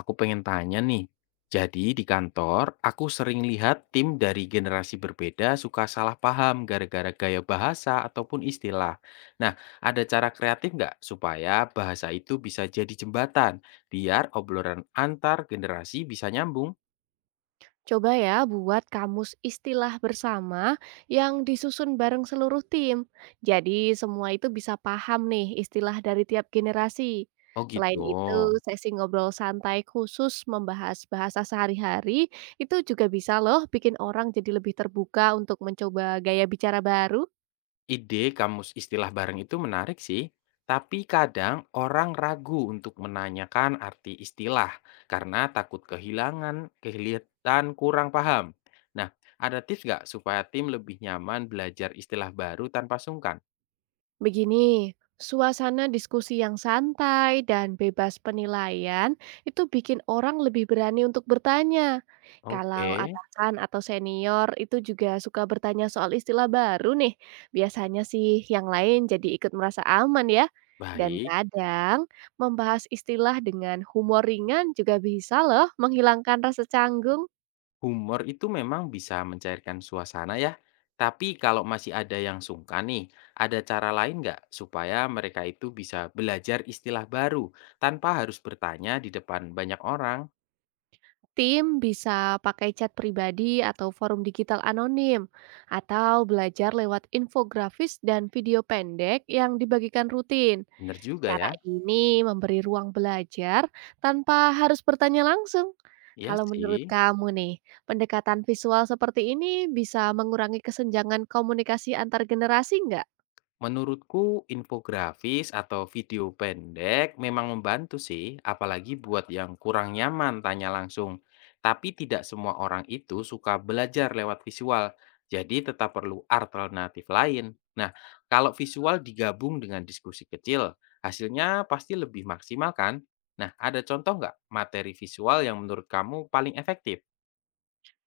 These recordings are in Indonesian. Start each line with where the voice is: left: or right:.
left: Aku pengen tanya nih, jadi di kantor aku sering lihat tim dari generasi berbeda suka salah paham gara-gara gaya bahasa ataupun istilah. Nah, ada cara kreatif nggak supaya bahasa itu bisa jadi jembatan biar obrolan antar generasi bisa nyambung?
right: Coba ya buat kamus istilah bersama yang disusun bareng seluruh tim. Jadi semua itu bisa paham nih istilah dari tiap generasi.
left: Oh gitu.
right: Selain itu, sesi ngobrol santai khusus membahas bahasa sehari-hari itu juga bisa loh bikin orang jadi lebih terbuka untuk mencoba gaya bicara baru.
left: Ide kamus istilah bareng itu menarik sih, tapi kadang orang ragu untuk menanyakan arti istilah karena takut kehilangan, kelihatan kurang paham. Nah, ada tips nggak supaya tim lebih nyaman belajar istilah baru tanpa sungkan?
right: Begini, suasana diskusi yang santai dan bebas penilaian itu bikin orang lebih berani untuk bertanya.
left: Oke,
right: Kalau atasan atau senior itu juga suka bertanya soal istilah baru nih, biasanya sih yang lain jadi ikut merasa aman ya. Dan
left: baik.
right: kadang membahas istilah dengan humor ringan juga bisa loh menghilangkan rasa canggung.
left: Humor itu memang bisa mencairkan suasana ya, tapi kalau masih ada yang sungkan nih, ada cara lain nggak supaya mereka itu bisa belajar istilah baru tanpa harus bertanya di depan banyak orang?
right: Tim bisa pakai chat pribadi atau forum digital anonim, atau belajar lewat infografis dan video pendek yang dibagikan rutin.
left: Bener juga
right: Cara
left: ya,
right: ini memberi ruang belajar tanpa harus bertanya langsung.
left: iya
right: Kalau menurut
left: sih.
right: kamu nih, pendekatan visual seperti ini bisa mengurangi kesenjangan komunikasi antar generasi nggak?
left: Menurutku infografis atau video pendek memang membantu sih, apalagi buat yang kurang nyaman tanya langsung. Tapi tidak semua orang itu suka belajar lewat visual, jadi tetap perlu alternatif lain. Nah, kalau visual digabung dengan diskusi kecil, hasilnya pasti lebih maksimal kan? Nah, ada contoh nggak materi visual yang menurut kamu paling efektif?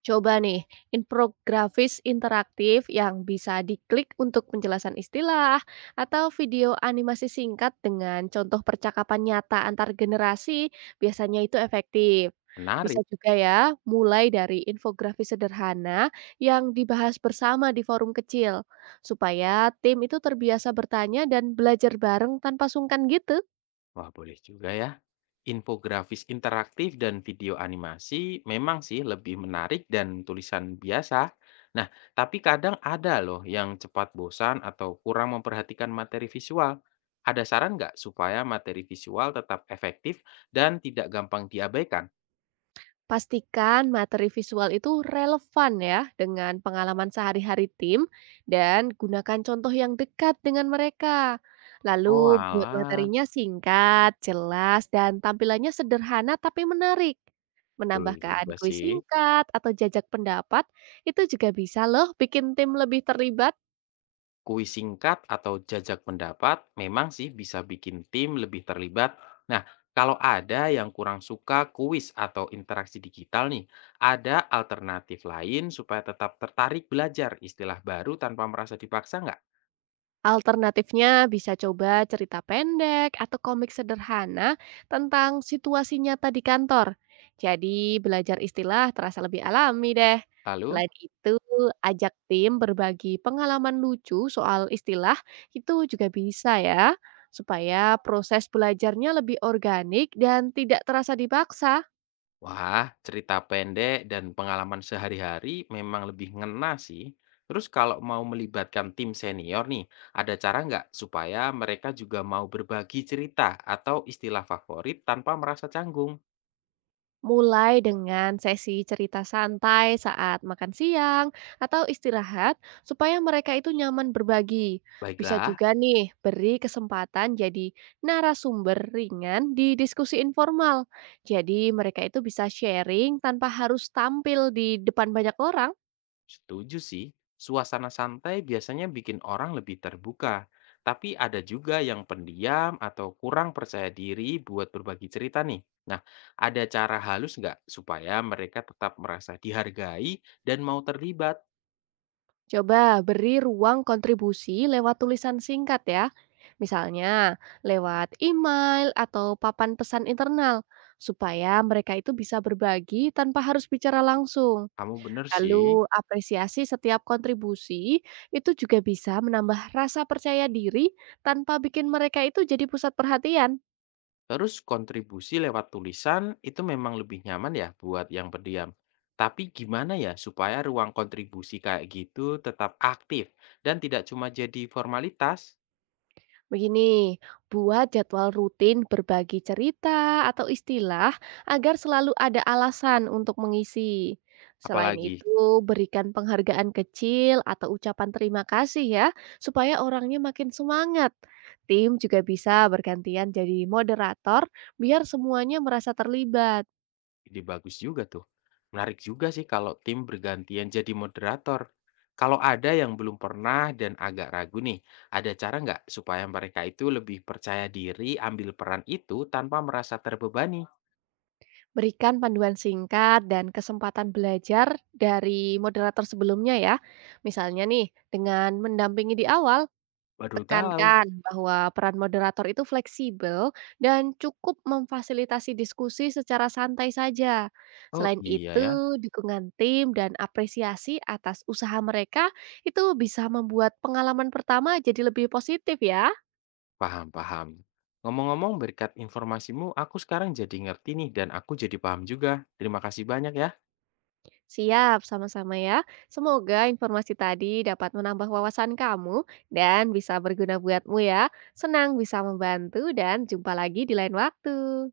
right: Coba nih, infografis interaktif yang bisa diklik untuk penjelasan istilah atau video animasi singkat dengan contoh percakapan nyata antar generasi biasanya itu efektif. Bisa
left: Menarik.
right: juga ya, mulai dari infografis sederhana yang dibahas bersama di forum kecil, supaya tim itu terbiasa bertanya dan belajar bareng tanpa sungkan gitu.
left: Wah, boleh juga ya. Infografis interaktif dan video animasi memang sih lebih menarik dan tulisan biasa. Nah, tapi kadang ada loh yang cepat bosan atau kurang memperhatikan materi visual. Ada saran nggak supaya materi visual tetap efektif dan tidak gampang diabaikan?
right: Pastikan materi visual itu relevan ya dengan pengalaman sehari-hari tim dan gunakan contoh yang dekat dengan mereka. Lalu
left: Oh
right: buat
left: alah,
right: materinya singkat, jelas, dan tampilannya sederhana tapi menarik.
left: betul
right: Menambahkan
left: juga
right: kuis
left: sih.
right: singkat atau jajak pendapat itu juga bisa loh bikin tim lebih terlibat.
left: Kuis singkat atau jajak pendapat memang sih bisa bikin tim lebih terlibat. Nah, kalau ada yang kurang suka kuis atau interaksi digital nih, ada alternatif lain supaya tetap tertarik belajar istilah baru tanpa merasa dipaksa nggak?
right: Alternatifnya bisa coba cerita pendek atau komik sederhana tentang situasi nyata di kantor. Jadi belajar istilah terasa lebih alami deh.
left: Lalu,
right: Selain itu, ajak tim berbagi pengalaman lucu soal istilah itu juga bisa ya, supaya proses belajarnya lebih organik dan tidak terasa dipaksa.
left: wah cerita pendek dan pengalaman sehari-hari memang lebih ngena sih. Terus kalau mau melibatkan tim senior nih, ada cara nggak supaya mereka juga mau berbagi cerita atau istilah favorit tanpa merasa canggung?
right: Mulai dengan sesi cerita santai saat makan siang atau istirahat, supaya mereka itu nyaman berbagi. Bisa
left: Baiklah,
right: juga nih beri kesempatan jadi narasumber ringan di diskusi informal. Jadi, mereka itu bisa sharing tanpa harus tampil di depan banyak orang.
left: setuju sih. Suasana santai biasanya bikin orang lebih terbuka, tapi ada juga yang pendiam atau kurang percaya diri buat berbagi cerita nih. Nah, ada cara halus nggak supaya mereka tetap merasa dihargai dan mau terlibat?
right: Coba beri ruang kontribusi lewat tulisan singkat ya. Misalnya lewat email atau papan pesan internal supaya mereka itu bisa berbagi tanpa harus bicara langsung.
left: Kamu bener sih.
right: Lalu apresiasi setiap kontribusi itu juga bisa menambah rasa percaya diri tanpa bikin mereka itu jadi pusat perhatian.
left: Terus kontribusi lewat tulisan itu memang lebih nyaman ya buat yang pendiam. Tapi gimana ya supaya ruang kontribusi kayak gitu tetap aktif dan tidak cuma jadi formalitas?
right: Begini, buat jadwal rutin berbagi cerita atau istilah agar selalu ada alasan untuk mengisi. Selain
left: Apalagi?
right: itu, berikan penghargaan kecil atau ucapan terima kasih ya, supaya orangnya makin semangat. Tim juga bisa bergantian jadi moderator biar semuanya merasa terlibat.
left: Ide bagus juga tuh. Menarik juga sih kalau tim bergantian jadi moderator. Kalau ada yang belum pernah dan agak ragu nih, ada cara nggak supaya mereka itu lebih percaya diri ambil peran itu tanpa merasa terbebani?
right: Berikan panduan singkat dan kesempatan belajar dari moderator sebelumnya ya. Misalnya nih, dengan mendampingi di awal.
left: Baru tahu.
right: Tekankan bahwa peran moderator itu fleksibel dan cukup memfasilitasi diskusi secara santai saja.
left: Oh
right: Selain
left: iya
right: itu,
left: ya,
right: dukungan tim dan apresiasi atas usaha mereka itu bisa membuat pengalaman pertama jadi lebih positif ya.
left: paham-paham. Ngomong-ngomong berkat informasimu, aku sekarang jadi ngerti nih dan aku jadi paham juga. Terima kasih banyak ya.
right: Siap, sama-sama ya. Semoga informasi tadi dapat menambah wawasan kamu dan bisa berguna buatmu ya. Senang bisa membantu dan jumpa lagi di lain waktu.